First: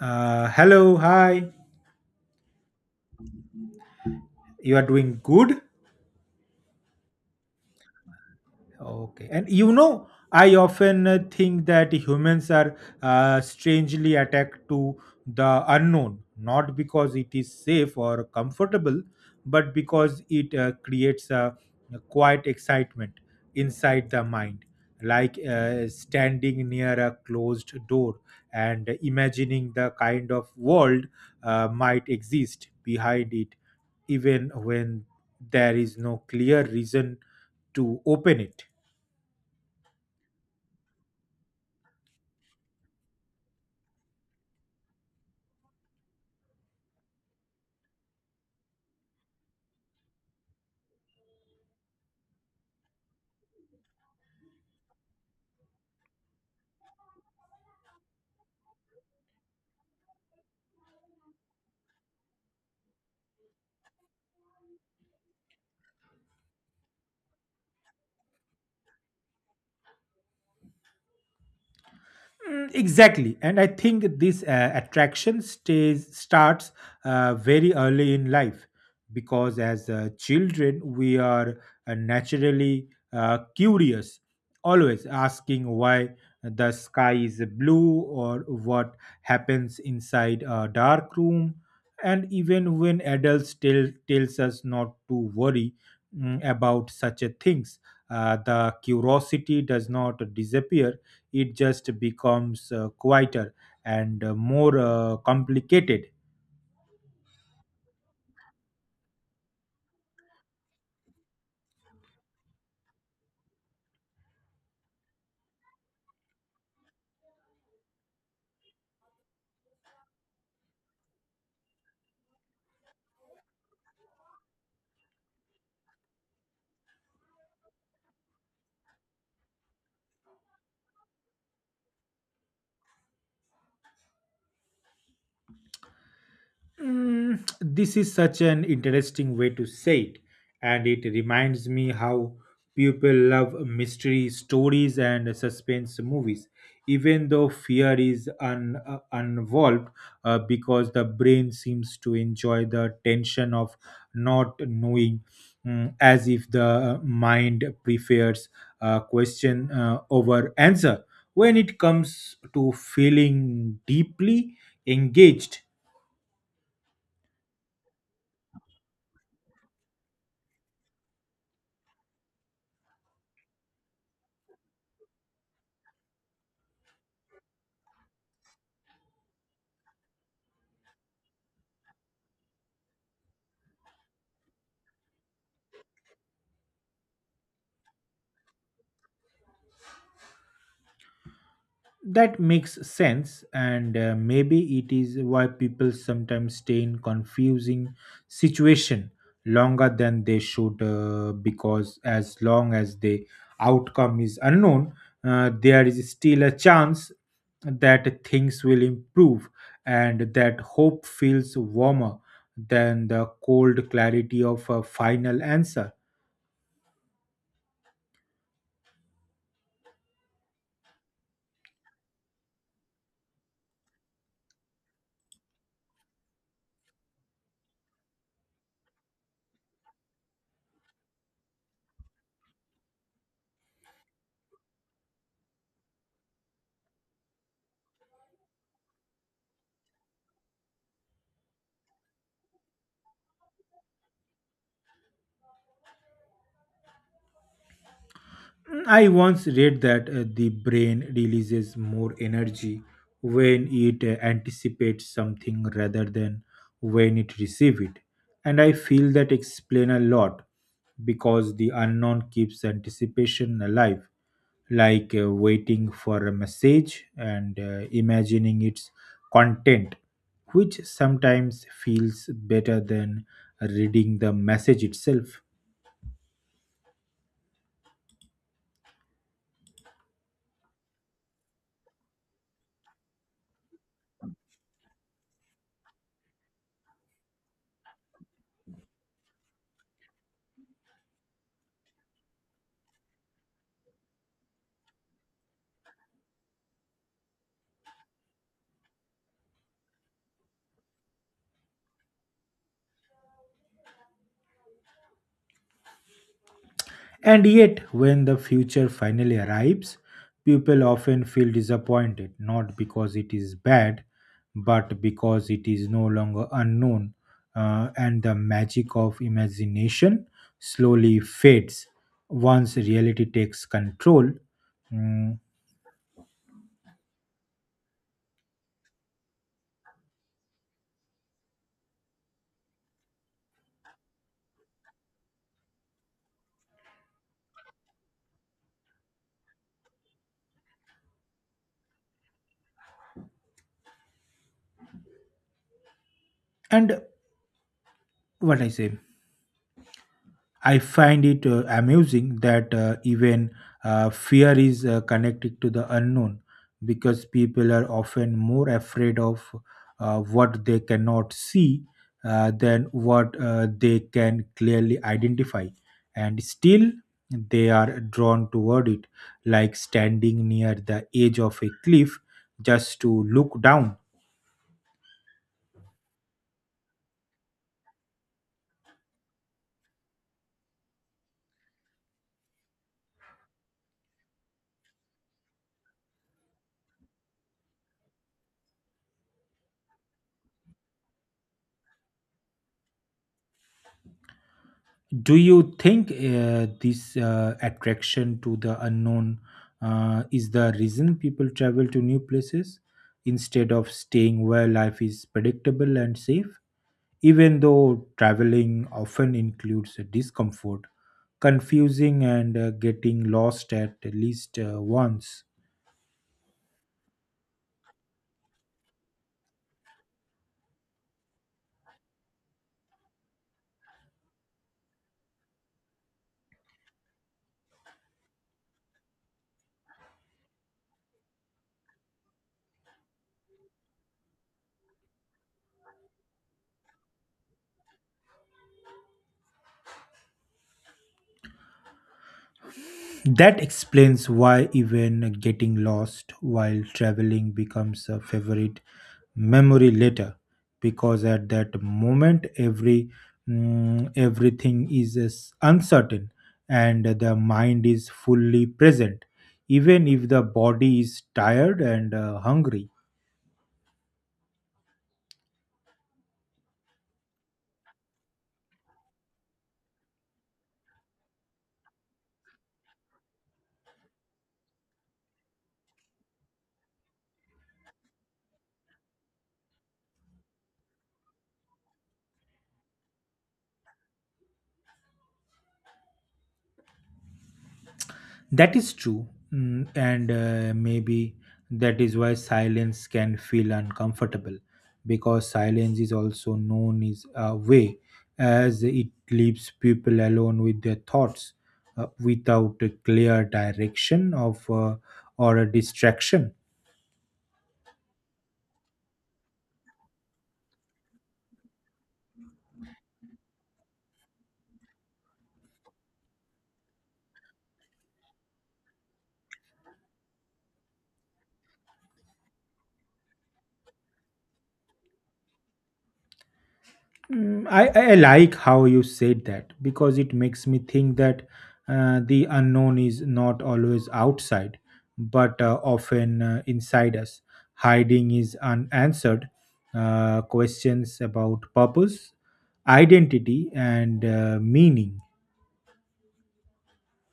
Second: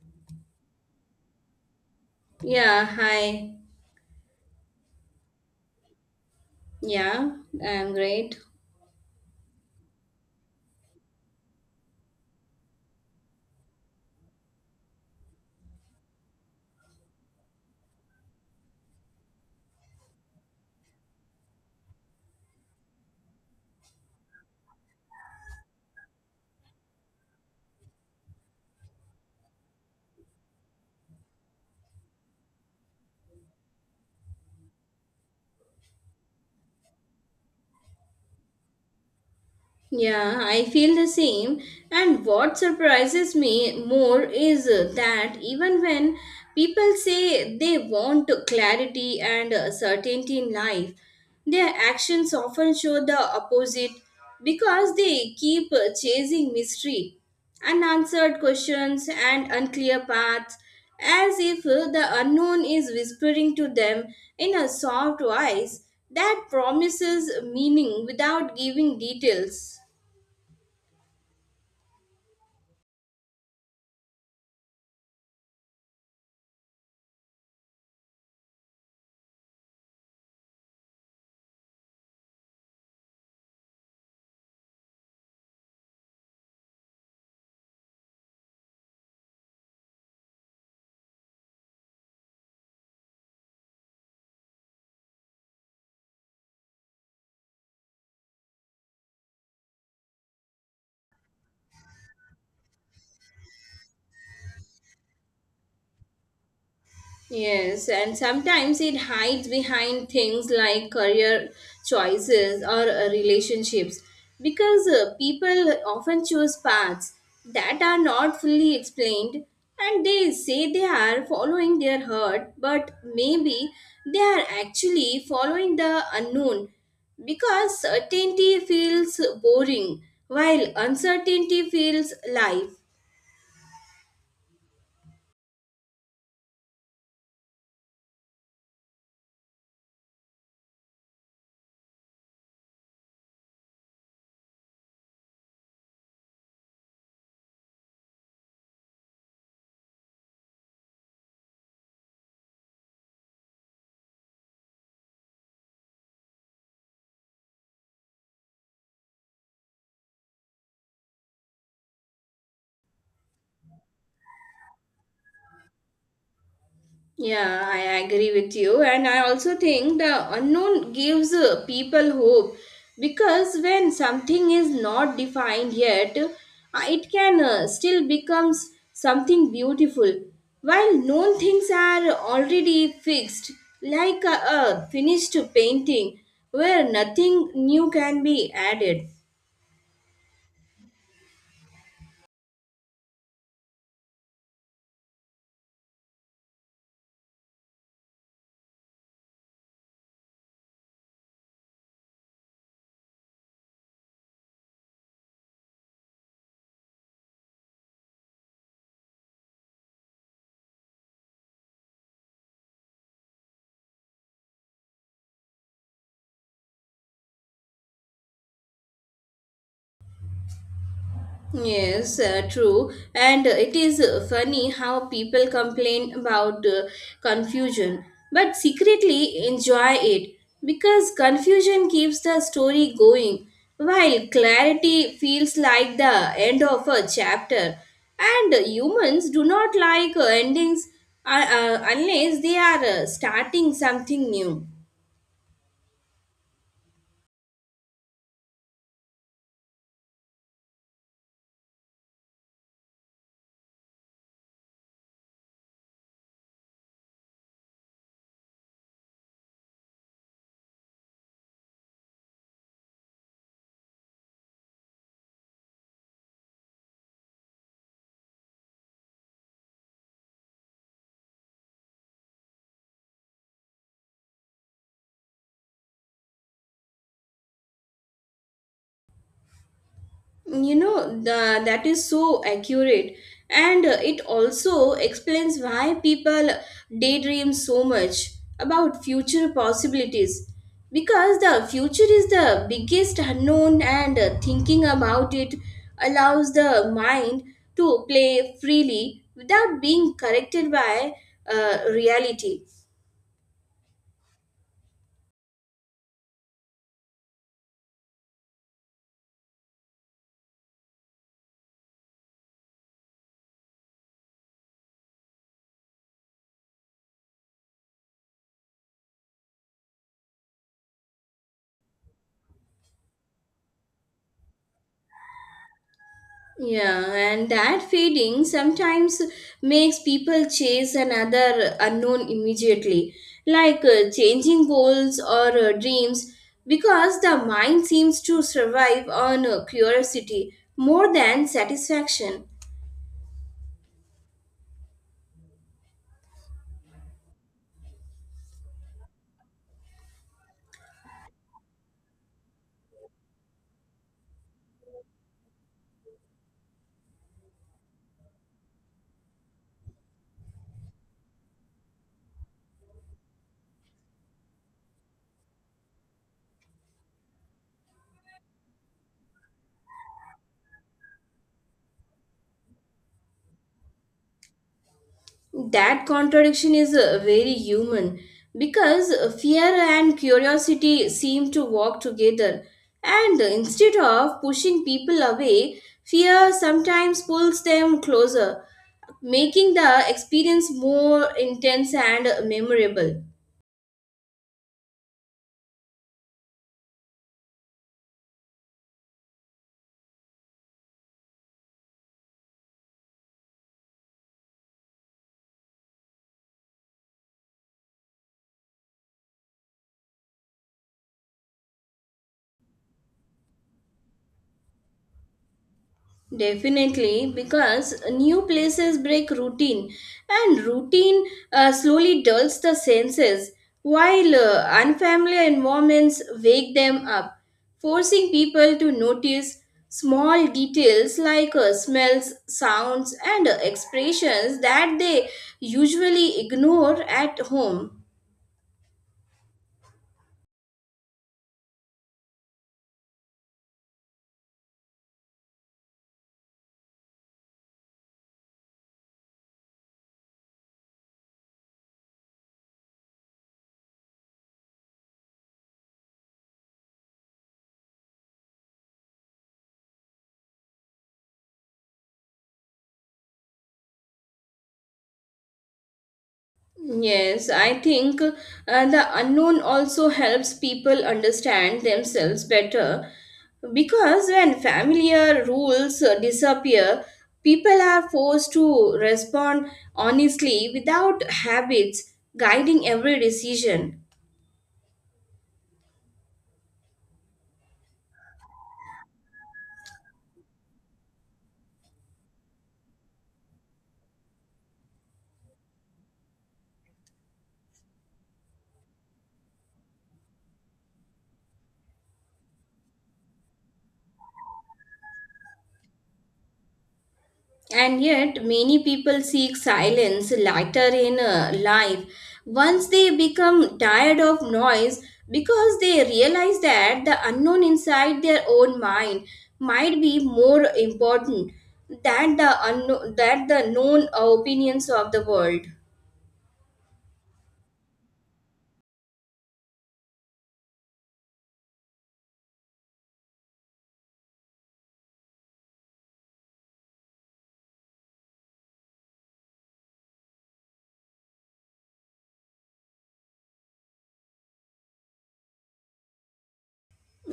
Hello, hi. Yeah, hi. You are doing good? Yeah, I'm great. Okay. And you know, I often think that humans are strangely attacked to the unknown, not because it is safe or comfortable, but because it creates a quiet excitement inside the mind, like standing near a closed door and imagining the kind of world might exist behind it, even when there is no clear reason to open it. Yeah, I feel the same. And what surprises me more is that even when people say they want clarity and certainty in life, their actions often show the opposite because they keep chasing mystery, unanswered questions, and unclear paths as if the unknown is whispering to them in a soft voice that promises meaning without giving details. Exactly, and I think this attraction stays starts very early in life because as children we are naturally curious, always asking why the sky is blue or what happens inside a dark room. And even when adults tell tells us not to worry, about such a things, the curiosity does not disappear, it just becomes quieter and more complicated. Yes, and sometimes it hides behind things like career choices or relationships because people often choose paths that are not fully explained and they say they are following their heart, but maybe they are actually following the unknown because certainty feels boring while uncertainty feels life. This is such an interesting way to say it, and it reminds me how people love mystery stories and suspense movies, even though fear is involved, because the brain seems to enjoy the tension of not knowing, as if the mind prefers a question over answer. When it comes to feeling deeply engaged. Yeah, I agree with you. And I also think the unknown gives people hope because when something is not defined yet, it can still becomes something beautiful. While known things are already fixed, like a finished painting where nothing new can be added. That makes sense, and maybe it is why people sometimes stay in confusing situation longer than they should, because as long as the outcome is unknown, there is still a chance that things will improve, and that hope feels warmer than the cold clarity of a final answer. Yes, true. And it is funny how people complain about confusion, but secretly enjoy it because confusion keeps the story going, while clarity feels like the end of a chapter. And humans do not like endings unless they are starting something new. I once read that the brain releases more energy when it anticipates something rather than when it receives it. And I feel that explain a lot because the unknown keeps anticipation alive, like waiting for a message and imagining its content, which sometimes feels better than reading the message itself. That is so accurate and it also explains why people daydream so much about future possibilities because the future is the biggest unknown and thinking about it allows the mind to play freely without being corrected by reality. And yet, when the future finally arrives, people often feel disappointed not because it is bad, but because it is no longer unknown, and the magic of imagination slowly fades once reality takes control. Mm, Yeah, and that fading sometimes makes people chase another unknown immediately, like changing goals or dreams, because the mind seems to survive on curiosity more than satisfaction. And what I say, I find it amusing that even fear is connected to the unknown because people are often more afraid of what they cannot see than what they can clearly identify. And still, they are drawn toward it, like standing near the edge of a cliff just to look down. That contradiction is very human because fear and curiosity seem to walk together, and instead of pushing people away, fear sometimes pulls them closer making the experience more intense and memorable. Do you think this attraction to the unknown is the reason people travel to new places instead of staying where life is predictable and safe? Even though traveling often includes discomfort, confusing, and getting lost at least once. Definitely, because new places break routine, and routine slowly dulls the senses, while unfamiliar environments wake them up, forcing people to notice small details like smells, sounds, and expressions that they usually ignore at home. That explains why even getting lost while traveling becomes a favorite memory later because at that moment everything is as uncertain and the mind is fully present even if the body is tired and hungry. Yes, I think the unknown also helps people understand themselves better because when familiar rules disappear, people are forced to respond honestly without habits guiding every decision. That is true, and maybe that is why silence can feel uncomfortable because silence is also known as a way as it leaves people alone with their thoughts without a clear direction of or a distraction. And yet, many people seek silence later in life once they become tired of noise because they realize that the unknown inside their own mind might be more important than the unknown, that the known opinions of the world. I like how you said that because it makes me think that the unknown is not always outside, but often inside us. Hiding is unanswered questions about purpose, identity, and meaning.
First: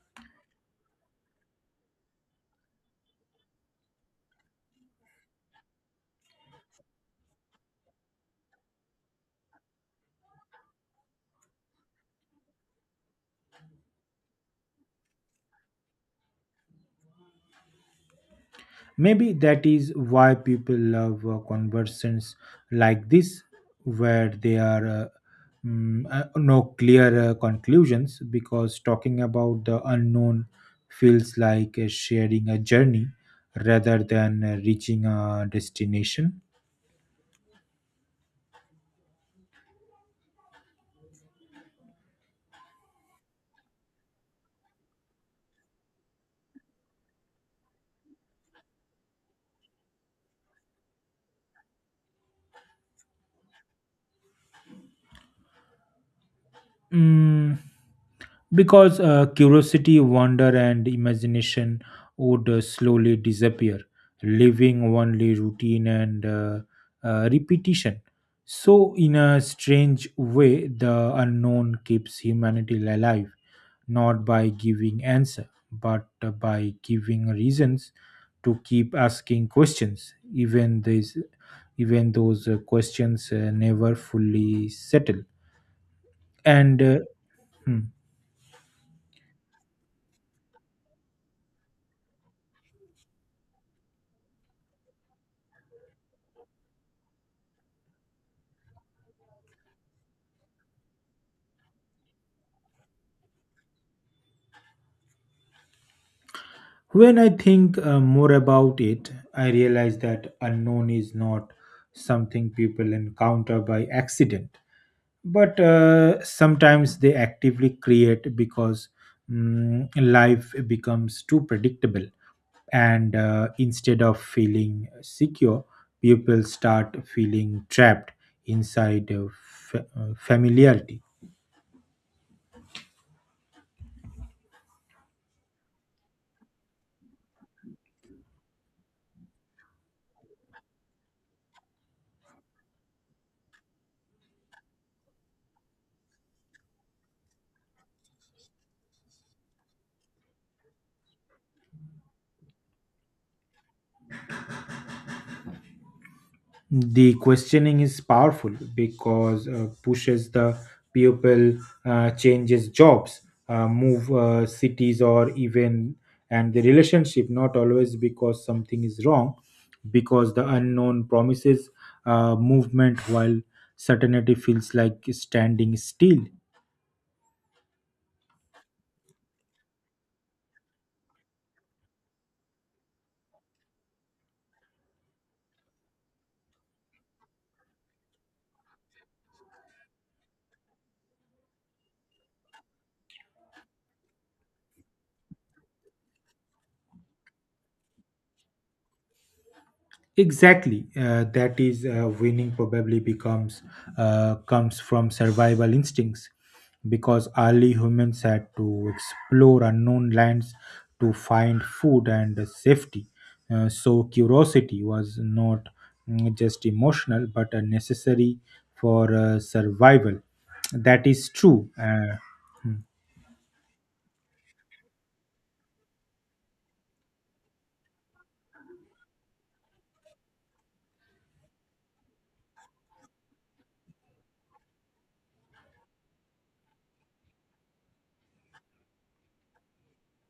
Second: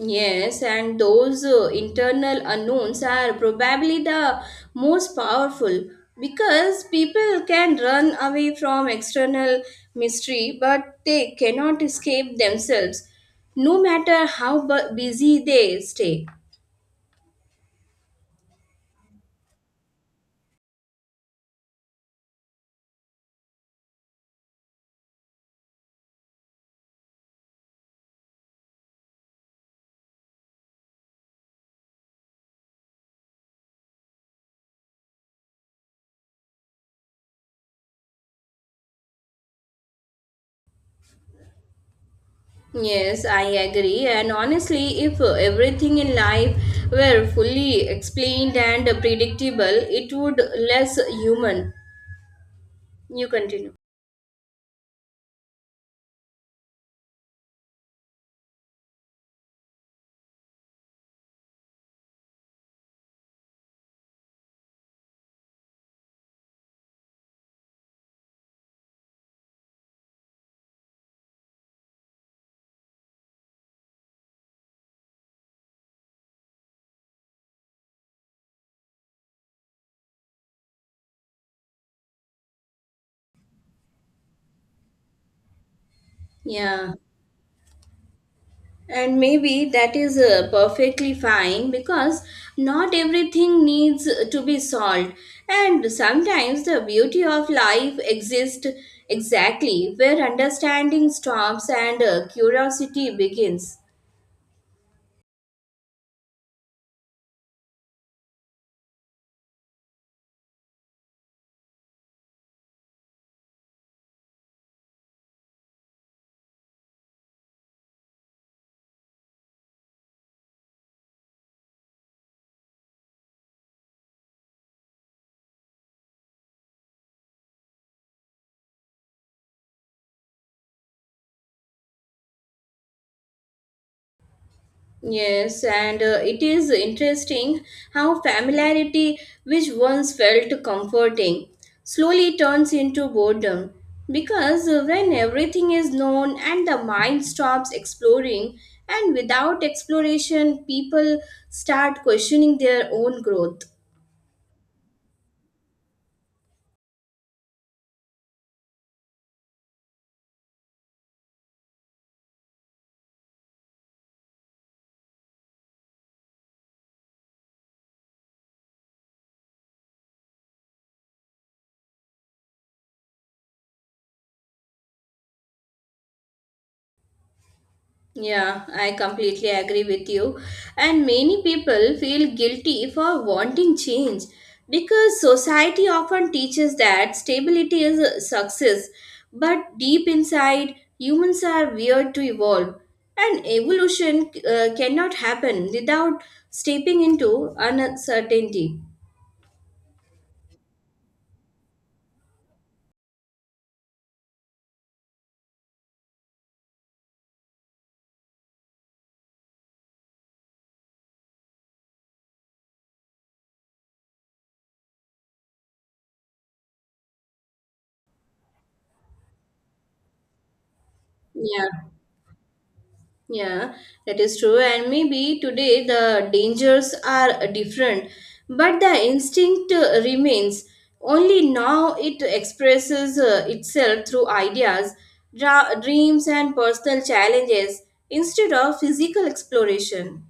Yes, and those internal unknowns are probably the most powerful because people can run away from external mystery, but they cannot escape themselves, no matter how busy they stay. Maybe that is why people love conversations like this, where there are no clear conclusions, because talking about the unknown feels like sharing a journey rather than reaching a destination. Yes, I agree. And honestly, if everything in life were fully explained and predictable, it would less human. You continue. Mm, because curiosity, wonder, and imagination would slowly disappear, leaving only routine and repetition. So, in a strange way, the unknown keeps humanity alive, not by giving answer, but by giving reasons to keep asking questions, even those questions never fully settle. And Yeah. Hmm. And maybe that is perfectly fine because not everything needs to be solved. And sometimes the beauty of life exists exactly where understanding stops and curiosity begins. When I think more about it, I realize that unknown is not something people encounter by accident, but sometimes they actively create because life becomes too predictable. And instead of feeling secure, people start feeling trapped inside familiarity. Yes, and it is interesting how familiarity, which once felt comforting, slowly turns into boredom. Because when everything is known and the mind stops exploring, and without exploration, people start questioning their own growth. The questioning is powerful because pushes the pupil, changes jobs, move cities, or even and the relationship. Not always because something is wrong, because the unknown promises movement while certainty feels like standing still. Yeah, I completely agree with you. And many people feel guilty for wanting change because society often teaches that stability is a success. But deep inside, humans are weird to evolve. And evolution cannot happen without stepping into uncertainty. Exactly. That is winning probably becomes comes from survival instincts because early humans had to explore unknown lands to find food and safety. So curiosity was not just emotional but necessary for survival. That is Yeah. true. Uh, Yeah, that is true. And maybe today the dangers are different, but the instinct remains. Only now it expresses itself through ideas, dreams, and personal challenges instead of physical exploration.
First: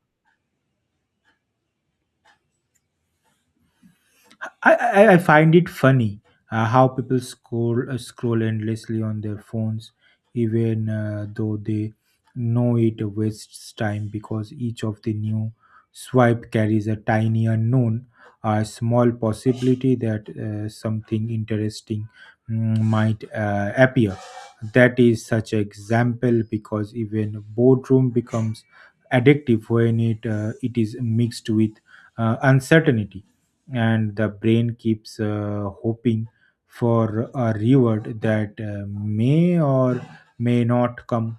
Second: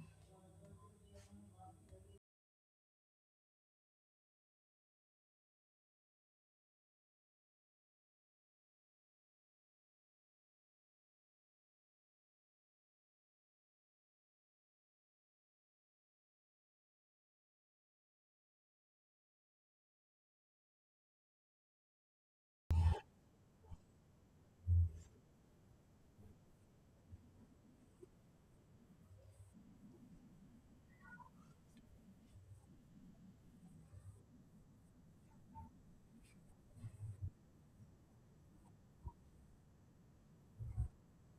I, I I find it funny how people scroll endlessly on their phones, even though they know it wastes time because each of the new swipe carries a tiny unknown, a small possibility that something interesting might appear. That is such an example because even boardroom becomes addictive when it is mixed with uncertainty and the brain keeps hoping for a reward that may or may not come.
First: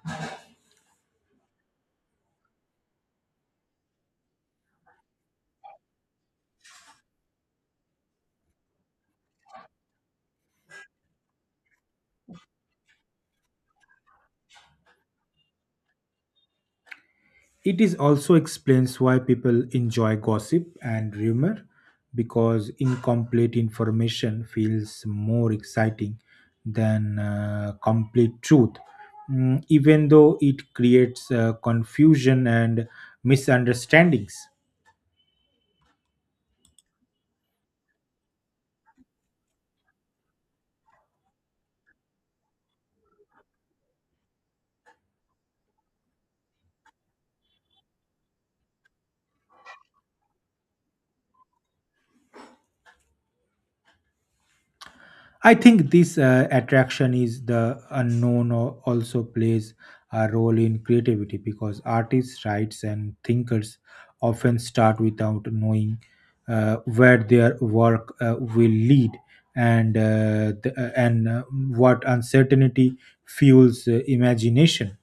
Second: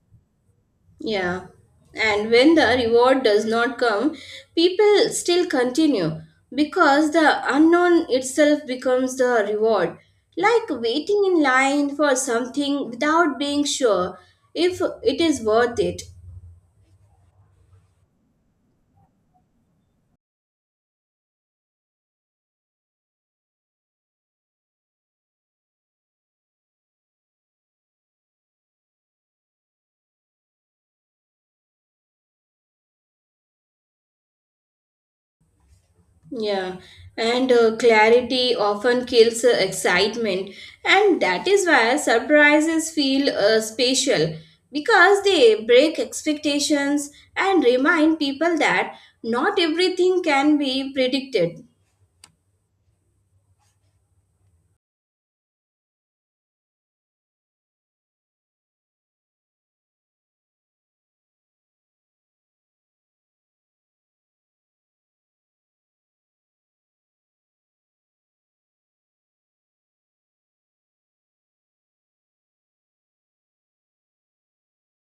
Yeah. And when the reward does not come, people still continue because the unknown itself becomes the reward. Like waiting in line for something without being sure if it is worth it. It is also explains why people enjoy gossip and rumor because incomplete information feels more exciting than complete truth. Even though it creates confusion and misunderstandings. Yeah, and clarity often kills excitement, and that is why surprises feel special because they break expectations and remind people that not everything can be predicted. I think this attraction is the unknown or also plays a role in creativity because artists, writers, and thinkers often start without knowing where their work will lead and the, and what uncertainty fuels imagination.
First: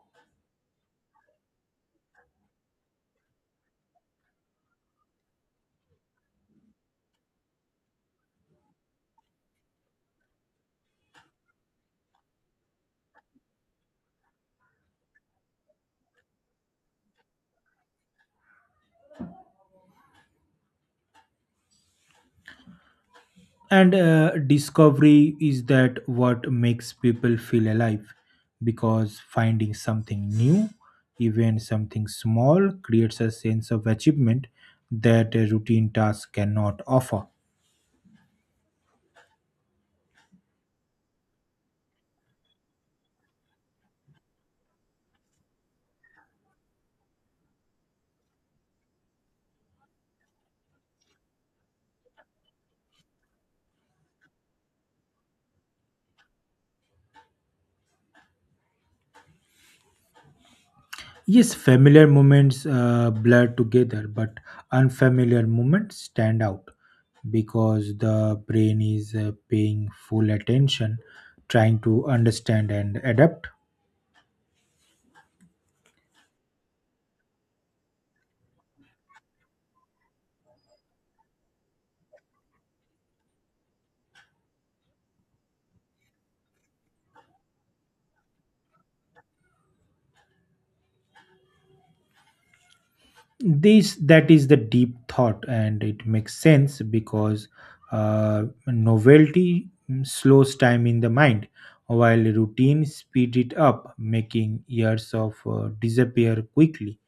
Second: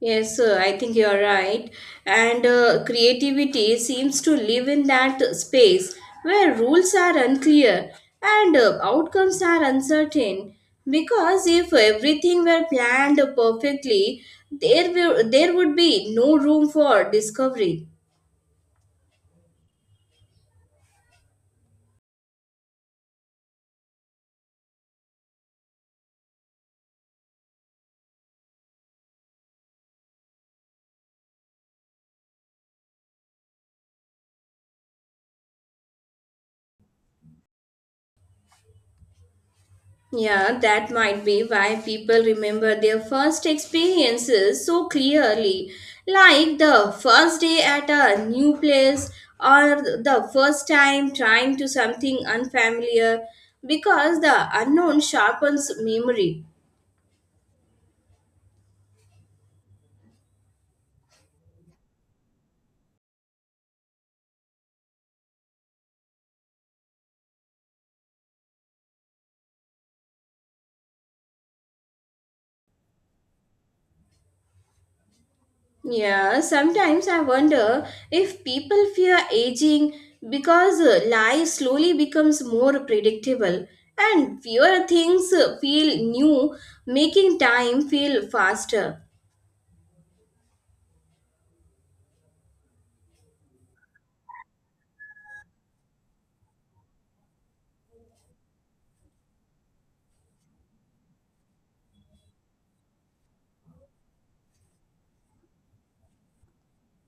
Yes, sir, I think you're right. And creativity seems to live in that space where rules are unclear and outcomes are uncertain. Because if everything were planned perfectly, there would be no room for discovery. And discovery is that what makes people feel alive because finding something new, even something small, creates a sense of achievement that a routine task cannot offer. Yeah, that might be why people remember their first experiences so clearly, like the first day at a new place or the first time trying to something unfamiliar because the unknown sharpens memory. Yes, familiar moments blur together, but unfamiliar moments stand out because the brain is paying full attention, trying to understand and adapt. Yeah, sometimes I wonder if people fear aging because life slowly becomes more predictable and fewer things feel new, making time feel faster. This that is the deep thought and it makes sense because novelty slows time in the mind while routine speed it up making years of disappear quickly.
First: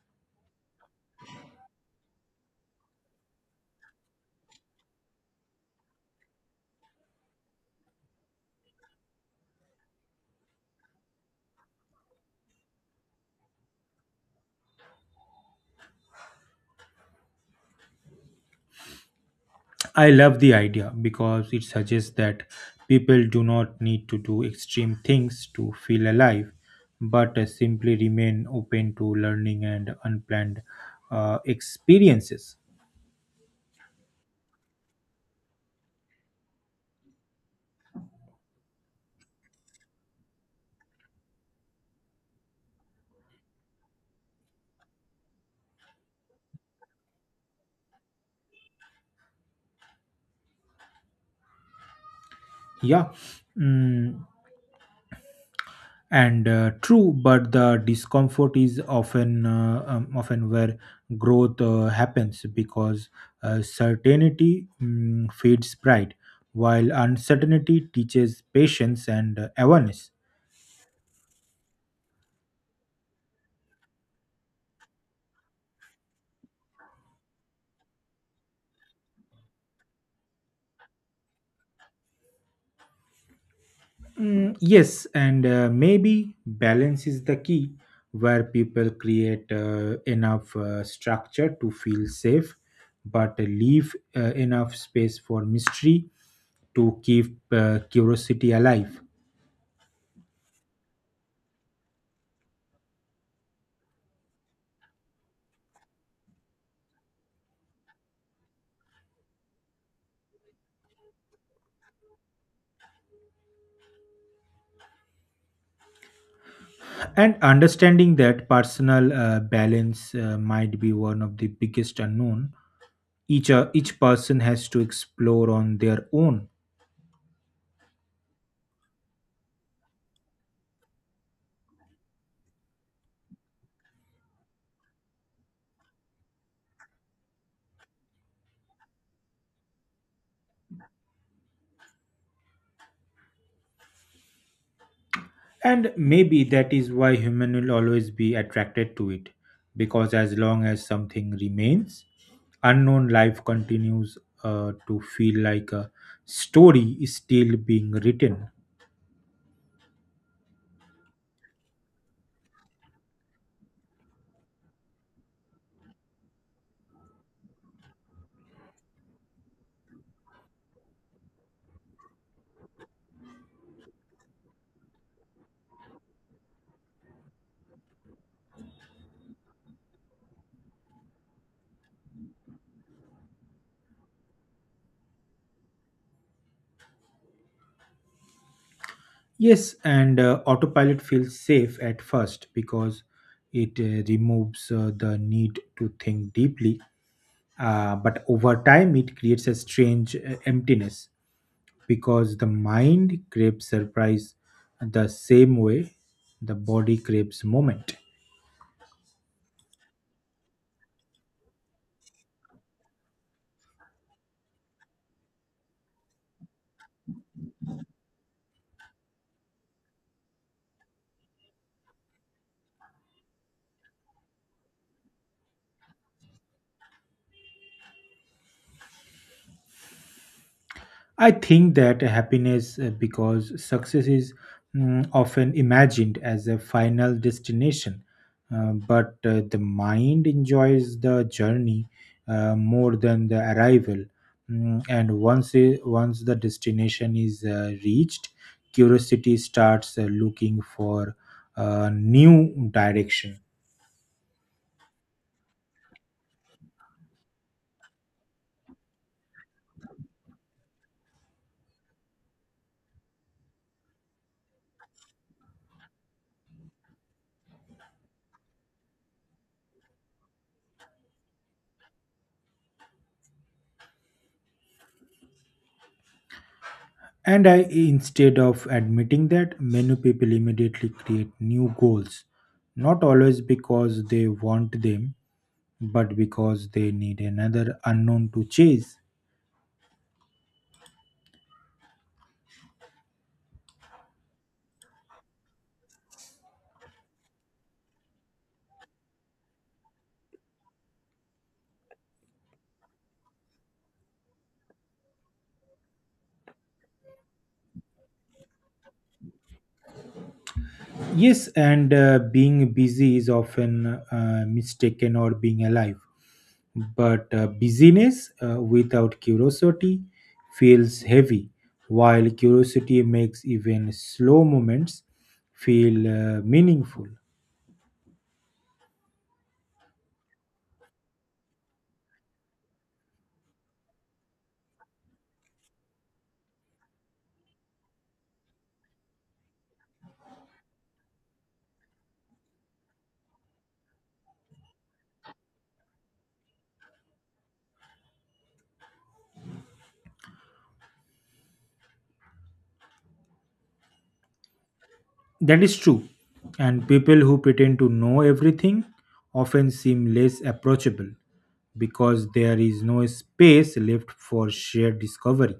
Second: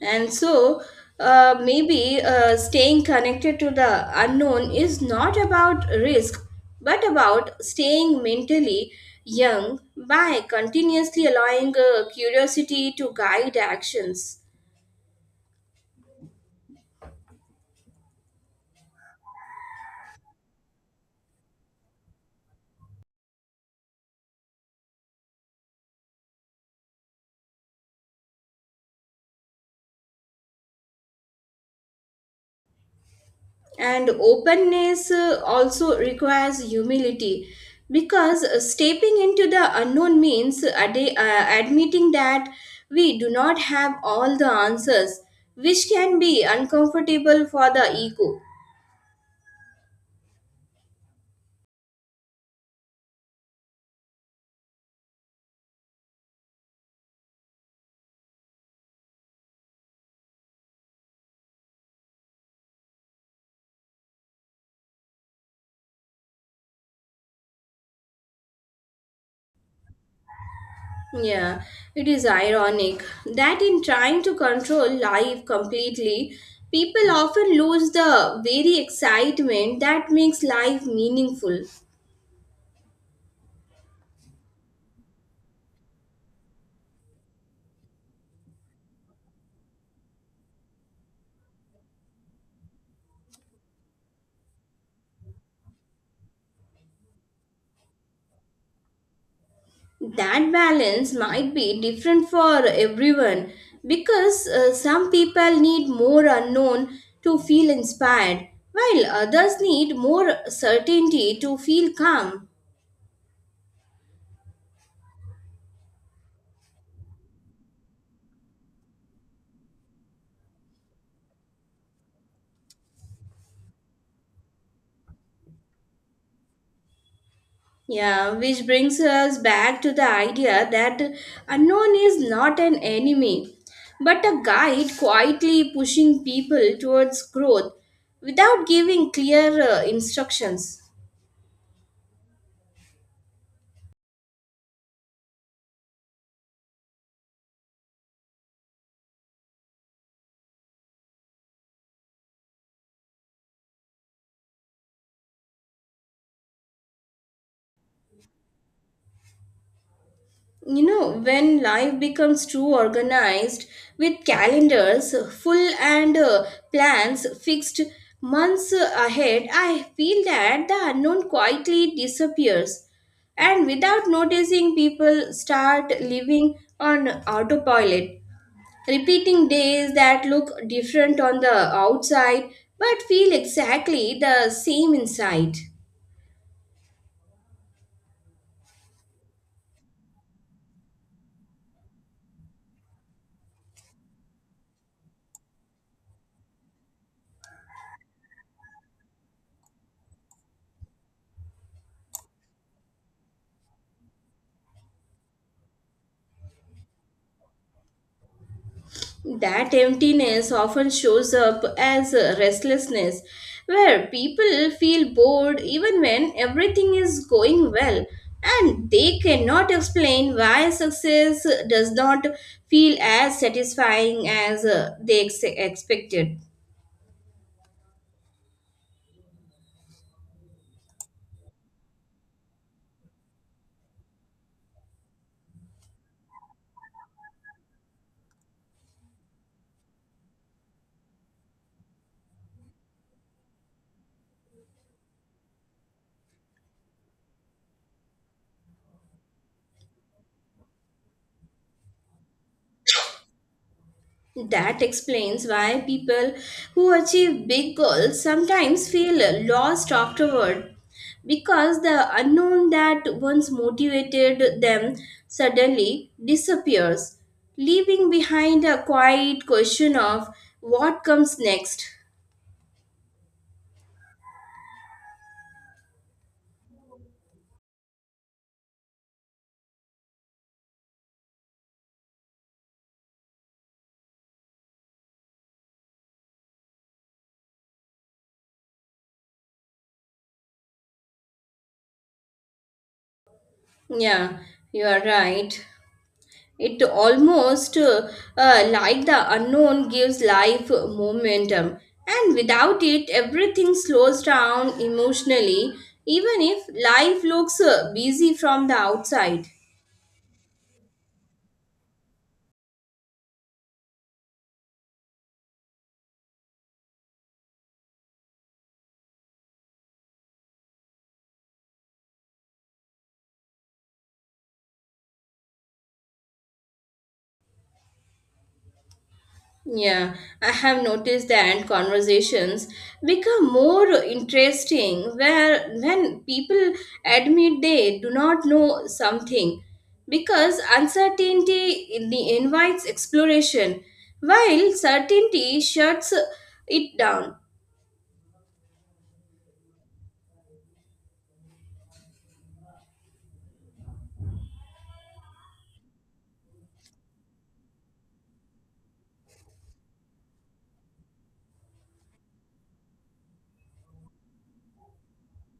And so, maybe staying connected to the unknown is not about risk, but about staying mentally young by continuously allowing curiosity to guide actions. I love the idea because it suggests that people do not need to do extreme things to feel alive but simply remain open to learning and unplanned experiences. And openness also requires humility because stepping into the unknown means admitting that we do not have all the answers, which can be uncomfortable for the ego. Yeah. Mm, and true but the discomfort is often often where growth happens because certainty feeds pride while uncertainty teaches patience and awareness. Yeah, it is ironic that in trying to control life completely, people often lose the very excitement that makes life meaningful. Yes and maybe balance is the key where people create enough structure to feel safe but leave enough space for mystery to keep curiosity alive. That balance might be different for everyone because some people need more unknown to feel inspired, while others need more certainty to feel calm. And understanding that personal balance might be one of the biggest unknown each person has to explore on their own. Yeah, which brings us back to the idea that unknown is not an enemy, but a guide quietly pushing people towards growth without giving clear instructions. And maybe that is why human will always be attracted to it, because as long as something remains, unknown life continues to feel like a story is still being written. You know, when life becomes too organized with calendars full and plans fixed months ahead, I feel that the unknown quietly disappears. And without noticing, people start living on autopilot, repeating days that look different on the outside but feel exactly the same inside. Yes, and autopilot feels safe at first because it removes the need to think deeply. But over time, it creates a strange emptiness because the mind craves surprise the same way the body craves moment. That emptiness often shows up as restlessness, where people feel bored even when everything is going well, and they cannot explain why success does not feel as satisfying as they expected. I think that happiness, because success is often imagined as a final destination, but the mind enjoys the journey more than the arrival. And once the destination is reached, curiosity starts looking for a new direction. That explains why people who achieve big goals sometimes feel lost afterward because the unknown that once motivated them suddenly disappears, leaving behind a quiet question of what comes next. And I, instead of admitting that, many people immediately create new goals, not always because they want them, but because they need another unknown to chase. Yeah, you are right. It almost like the unknown gives life momentum, and without it, everything slows down emotionally, even if life looks busy from the outside. Yes, and being busy is often mistaken or being alive, but busyness without curiosity feels heavy, while curiosity makes even slow moments feel meaningful. Yeah, I have noticed that conversations become more interesting where when people admit they do not know something because uncertainty invites exploration while certainty shuts it down. That is true. And people who pretend to know everything often seem less approachable because there is no space left for shared discovery.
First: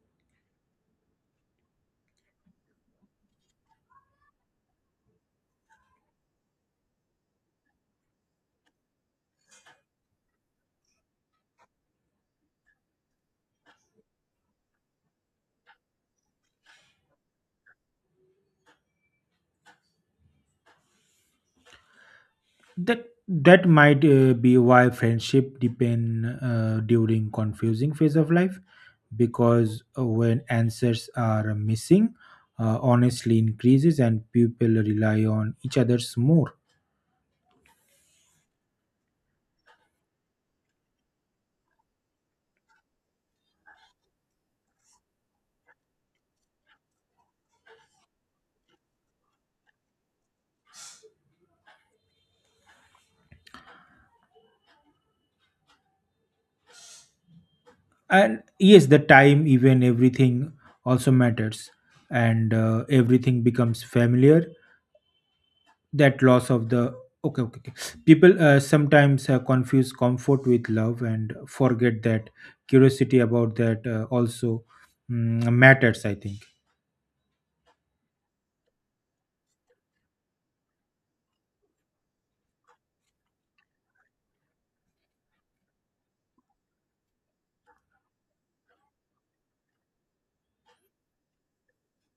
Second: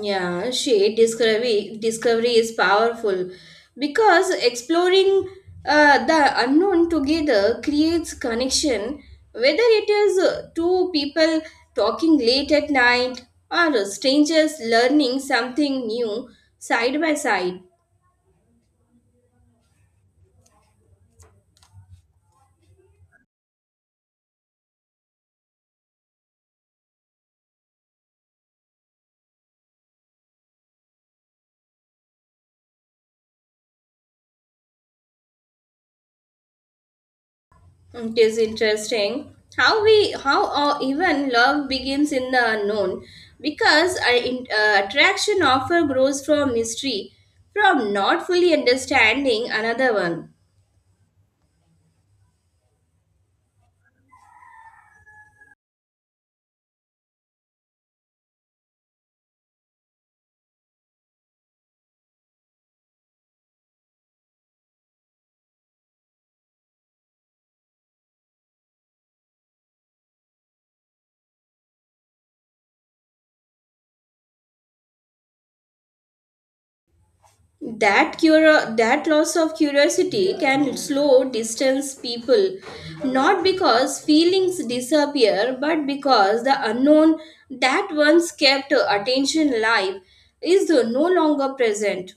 Yeah, shade discovery is powerful because exploring the unknown together creates connection. Whether it is two people talking late at night or strangers learning something new side by side. That that might be why friendship depend during confusing phase of life because when answers are missing, honestly increases and people rely on each others more. It is interesting how we how or even love begins in the unknown because our attraction often grows from mystery from not fully understanding another one And yes the time even everything also matters, and everything becomes familiar that loss of the okay. People sometimes confuse comfort with love and forget that curiosity about that also matters I think. that cura that loss of curiosity can slow distance people not because feelings disappear but because the unknown that once kept attention alive is no longer present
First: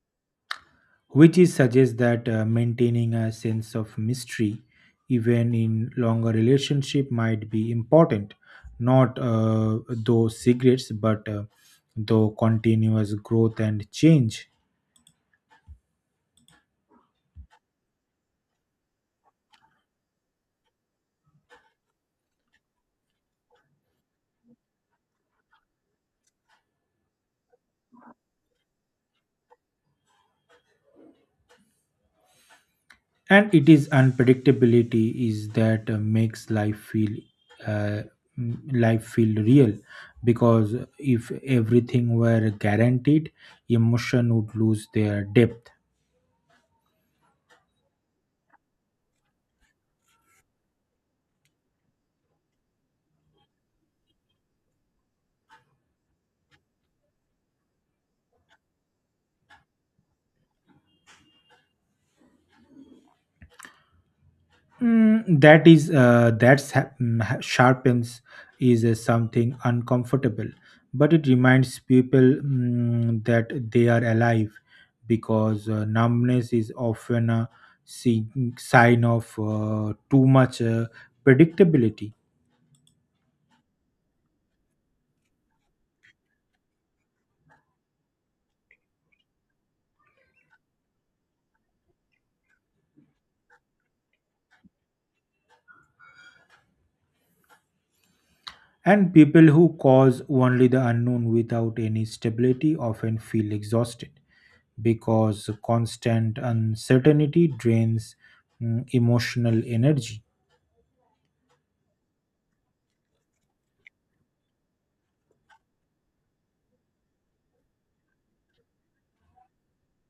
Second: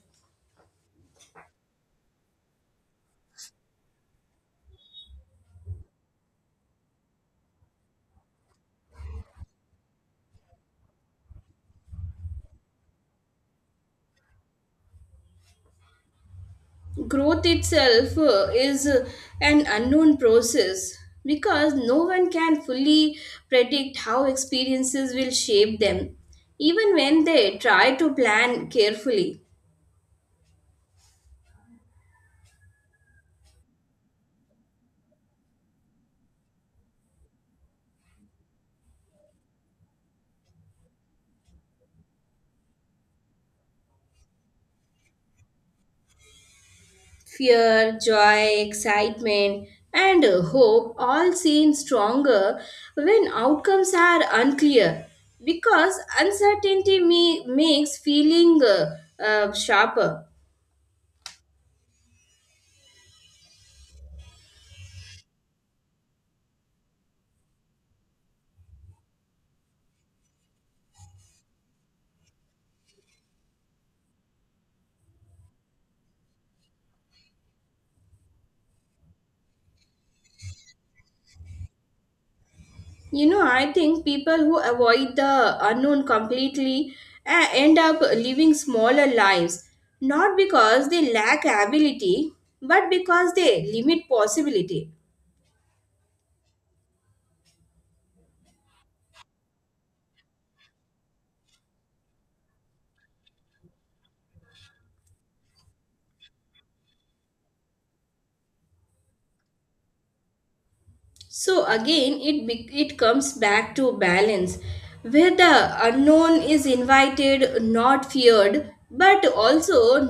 Which is suggests that maintaining a sense of mystery even in longer relationship might be important, not those secrets, but though continuous growth and change. growth itself is an unknown process because no one can fully predict how experiences will shape them, even when they try to plan carefully. And it is unpredictability is that makes life feel uh, life feel real because if everything were guaranteed emotion would lose their depth. Fear, joy, excitement, and hope all seem stronger when outcomes are unclear because uncertainty makes feeling sharper. That is that's ha- mm, ha- sharpens is something uncomfortable but it reminds people that they are alive because numbness is often a sign of too much predictability. You know, I think people who avoid the unknown completely end up living smaller lives, not because they lack ability, but because they limit possibility. And people who cause only the unknown without any stability often feel exhausted because constant uncertainty drains emotional energy. So again, it comes back to balance, where the unknown is invited, not feared, but also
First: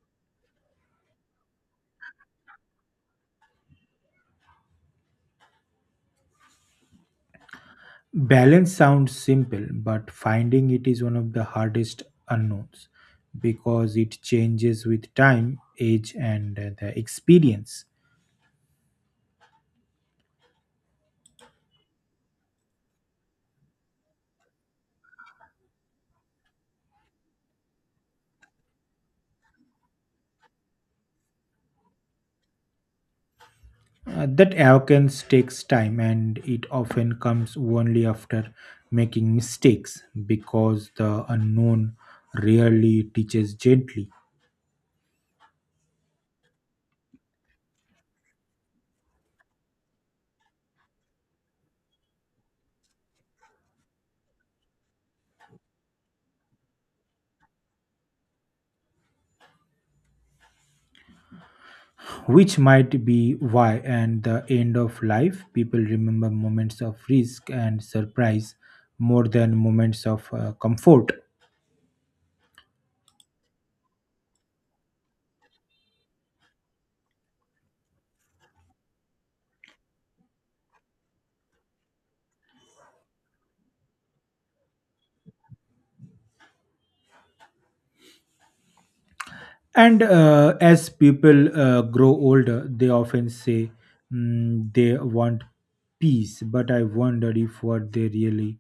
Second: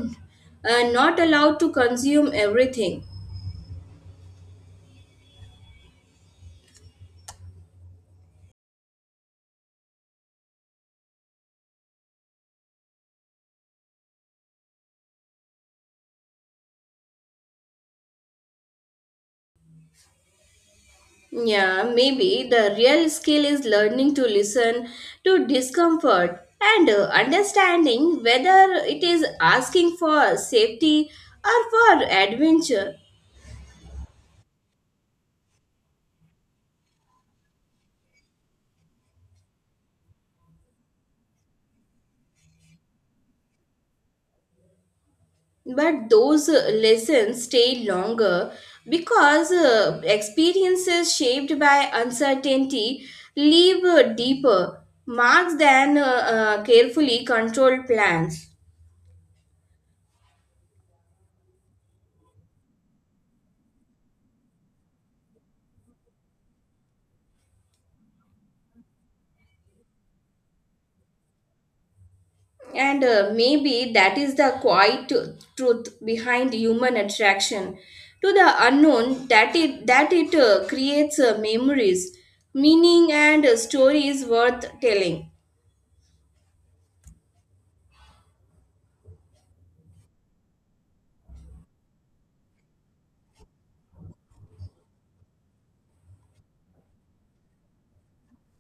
not allowed to consume everything. Balance sounds simple, but finding it is one of the hardest unknowns because it changes with time, age, and the experience. Yeah, maybe the real skill is learning to listen to discomfort and understanding whether it is asking for safety or for adventure. That arrogance takes time and it often comes only after making mistakes because the unknown rarely teaches gently, But those lessons stay longer because experiences shaped by uncertainty leave deeper marks than carefully controlled plans. which might be why, at the end of life, people remember moments of risk and surprise more than moments of comfort. And maybe that is the quiet truth behind human attraction to the unknown that it creates memories, meaning and stories worth telling. And as people grow older, they often say they want peace, but I wondered if what they really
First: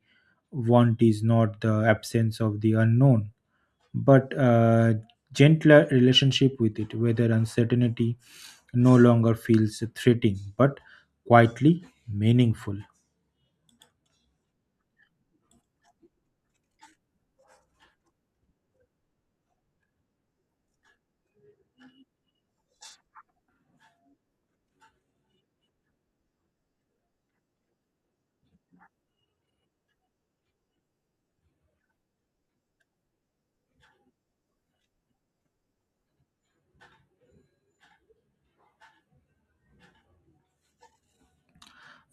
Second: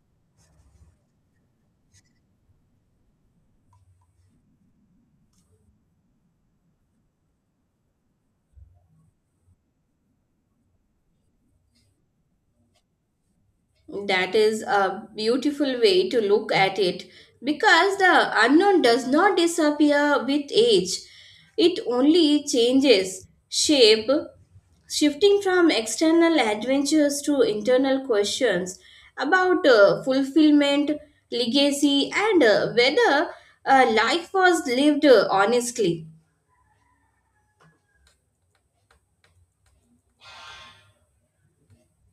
want is not the absence of the unknown, but a gentler relationship with it, whether uncertainty no longer feels threatening, but quietly meaningful. That is a beautiful way to look at it because the unknown does not disappear with age. It only changes shape, shifting from external adventures to internal questions about fulfillment, legacy, and whether life was lived honestly.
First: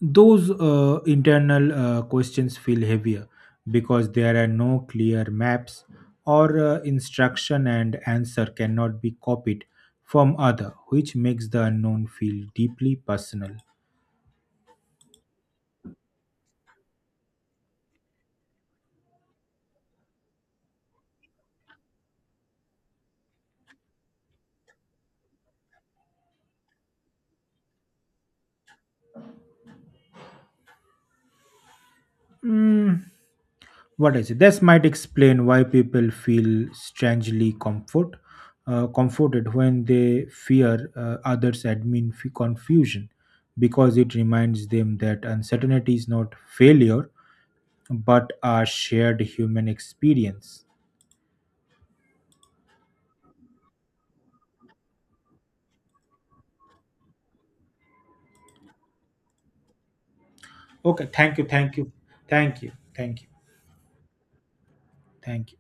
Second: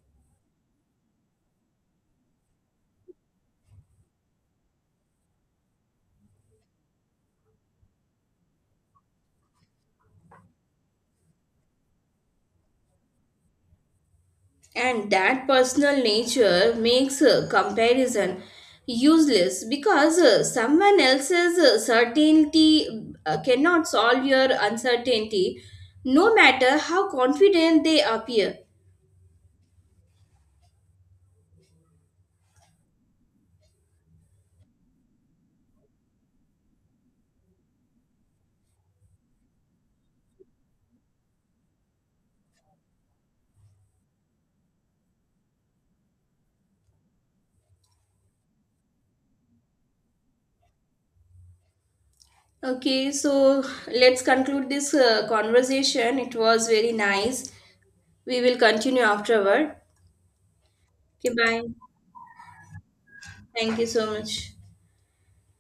Those internal questions feel heavier because there are no clear maps or instruction and answer cannot be copied from other which makes the unknown feel deeply personal. And that personal nature makes comparison useless because someone else's certainty cannot solve your uncertainty, no matter how confident they appear. What is it this might explain why people feel strangely comfort, comforted when they fear others admin confusion because it reminds them that uncertainty is not failure but a shared human experience. Okay, so let's conclude this conversation. It was very nice. We will continue afterward. Okay, Okay, thank you, bye. thank you, thank you, thank you, Thank you so much. thank you.